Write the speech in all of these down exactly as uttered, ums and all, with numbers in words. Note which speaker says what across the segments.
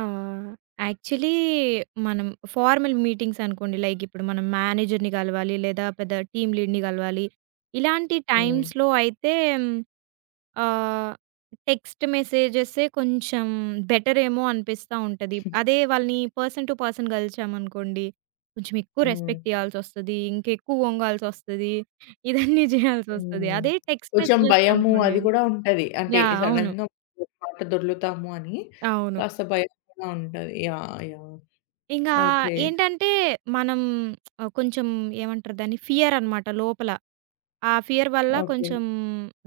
Speaker 1: ఆహ్, యాక్చువలీ మనం formal meetings అనుకోండి. లైకిప్పుడు మనం మేనేజర్‌ని గలవాలి, లేదా పెద్ద టీమ్ లీడ్‌ని గలవాలి. ఇలాంటి
Speaker 2: హ్మ్.
Speaker 1: టైమ్స్‌లో అయితే హ్మ్, ఆహ్, టెక్స్ట్ మెసేజె‌సే కొంచెం బెటరేమో అనిపిస్తుంటది. అదే వాళ్ళని పర్సన్ టు పర్సన్ కలిచామనుకోండి, కొంచెం ఎక్కువ
Speaker 2: హ్మ్.
Speaker 1: రెస్పెక్ట్ ఇయ్యాల్సొస్తది, ఇంకెక్కువ వొంగాల్సొస్తది. ఇదన్నీ జేయాల్సొస్తది.
Speaker 2: హ్మ్.
Speaker 1: అదే టెక్స్ట్
Speaker 2: కొంచెం
Speaker 1: మెసేజెస్
Speaker 2: భయము
Speaker 1: అనుకోండి
Speaker 2: అది కూడా ఉంటది. అంటే
Speaker 1: యాహ్! అవును.
Speaker 2: సడెన్‌గా ఒక మాట దొర్లుతాము అని,
Speaker 1: అవును.
Speaker 2: కాస్త భయం కూడా ఉంటది. యాహ్! యాహ్!
Speaker 1: ఇంగా
Speaker 2: ఓకే.
Speaker 1: ఏంటంటే, మనం ఆహ్, కొంచెం ఏమంటారు దాన్ని? ఫియర్ అనమాట లోపల. ఆ ఫియర్ వల్ల
Speaker 2: ఓకే.
Speaker 1: కొంచెం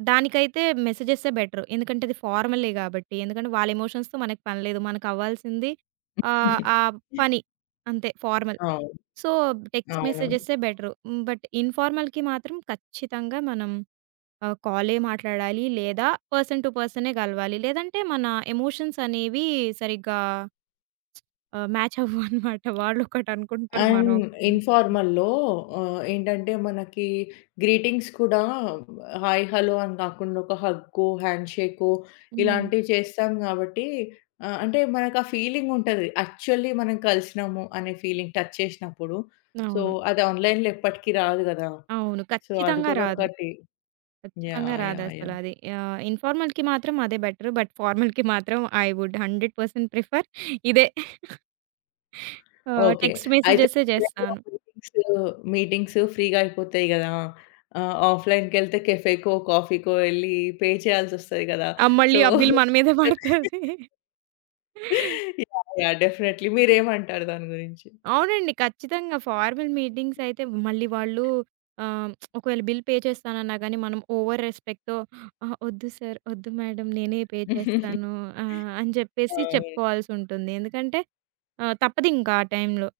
Speaker 1: దానికైతే మెసేజెసే బెటర్. ఎందుకంటే అది ఫార్మలే గాబట్టి. ఎందుకంటే వాళ్ళ ఎమోషన్స్‌తో మనకు పని లేదు. మనకు అవ్వాల్సింది ఆహ్, ఆ పని అంతే. ఫార్మల్.
Speaker 2: అవును.
Speaker 1: సో, టెక్స్ట్
Speaker 2: అవునవును.
Speaker 1: మెసేజెసే బెటరు. హ్మ్, బట్ ఇన్ఫార్మల్‌కి మాత్రం ఖచ్చితంగా మనం ఆహ్, కాలే మాట్లాడాలి లేదా, పర్సన్ టు పర్సనే గలవాలి. లేదంటే మన ఎమోషన్స్ అనేవి సరిగ్గా ఆహ్, మ్యాచ్ అవ్వవన్నమాట. వాళ్ళు ఒకటనుకుంటారు.
Speaker 2: అండ్,
Speaker 1: మనమొకటి అనుకుంటాం.
Speaker 2: ఇన్ఫార్మల్‌లో ఆహ్, ఏంటంటే మనకి గ్రీటింగ్స్ కూడా హాయ్, హలో అని కాకుండా ఒక హగ్గో, హ్యాండ్‌షేకో
Speaker 1: హ్మ్.
Speaker 2: ఇలాంటివి చేస్తాం కాబట్టి ఆహ్, అంటే మనకు ఫీలింగ్ ఉంటది. యాక్చువల్లీ మనం కలిసినాము అనే ఫీలింగ్, టచ్ చేసినప్పుడు. సో,
Speaker 1: అవును.
Speaker 2: అది ఆన్‌లైన్‌లో ఎప్పటికీ రాదు గదా!
Speaker 1: అవును.
Speaker 2: సో, అది
Speaker 1: ఖచ్చితంగా
Speaker 2: కూడా
Speaker 1: రాదు.
Speaker 2: ఒకటి.
Speaker 1: ఖచ్చితంగా
Speaker 2: యాహ్! యాహ్! యాహ్!
Speaker 1: రాదసలది. ఆహ్, ఇన్ఫార్మల్‌కి మాత్రం అదే బెటరు. బట్ ఫార్మల్‌కి మాత్రం I would hundred percent prefer ఇదే. ఆ!
Speaker 2: ఓకే.
Speaker 1: టెక్స్ట్
Speaker 2: అయితే
Speaker 1: మెసేజెసే జేస్తాను.
Speaker 2: ఇలాంటి మీటింగ్స్, మీటింగ్స్ ఫ్రీగా అయిపోతాయి గదా! ఆహ్, ఆఫ్లైన్‌కెళ్తే కేఫేకో, కాఫీకో ఎళ్లి పే చేయాల్సొస్తది గదా!
Speaker 1: ఆ!
Speaker 2: సో
Speaker 1: మళ్ళీ ఆ బిల్ మన మీద వడతది.
Speaker 2: యాహ్! యాహ్! డెఫినైట్లీ మీరేమంటారు దాని గురించి?
Speaker 1: అవునండి. ఖచ్చితంగా. ఫార్మల్ మీటింగ్స్ అయితే మళ్ళీ వాళ్ళు ఆహ్, ఒకవేళ బిల్ పే చేస్తానన్నా గానీ, మనం ఓవర్ రెస్పెక్ట్‌తో అహా! వద్దు సార్, వద్దు మేడం, నేనే పే చేస్తాను ఆహ్, అని చెప్పేసి
Speaker 2: అవును.
Speaker 1: చెప్పుకోవాల్సొటుంది. ఎందుకంటే ఆహ్, తప్పదింకా ఆ టైంలో.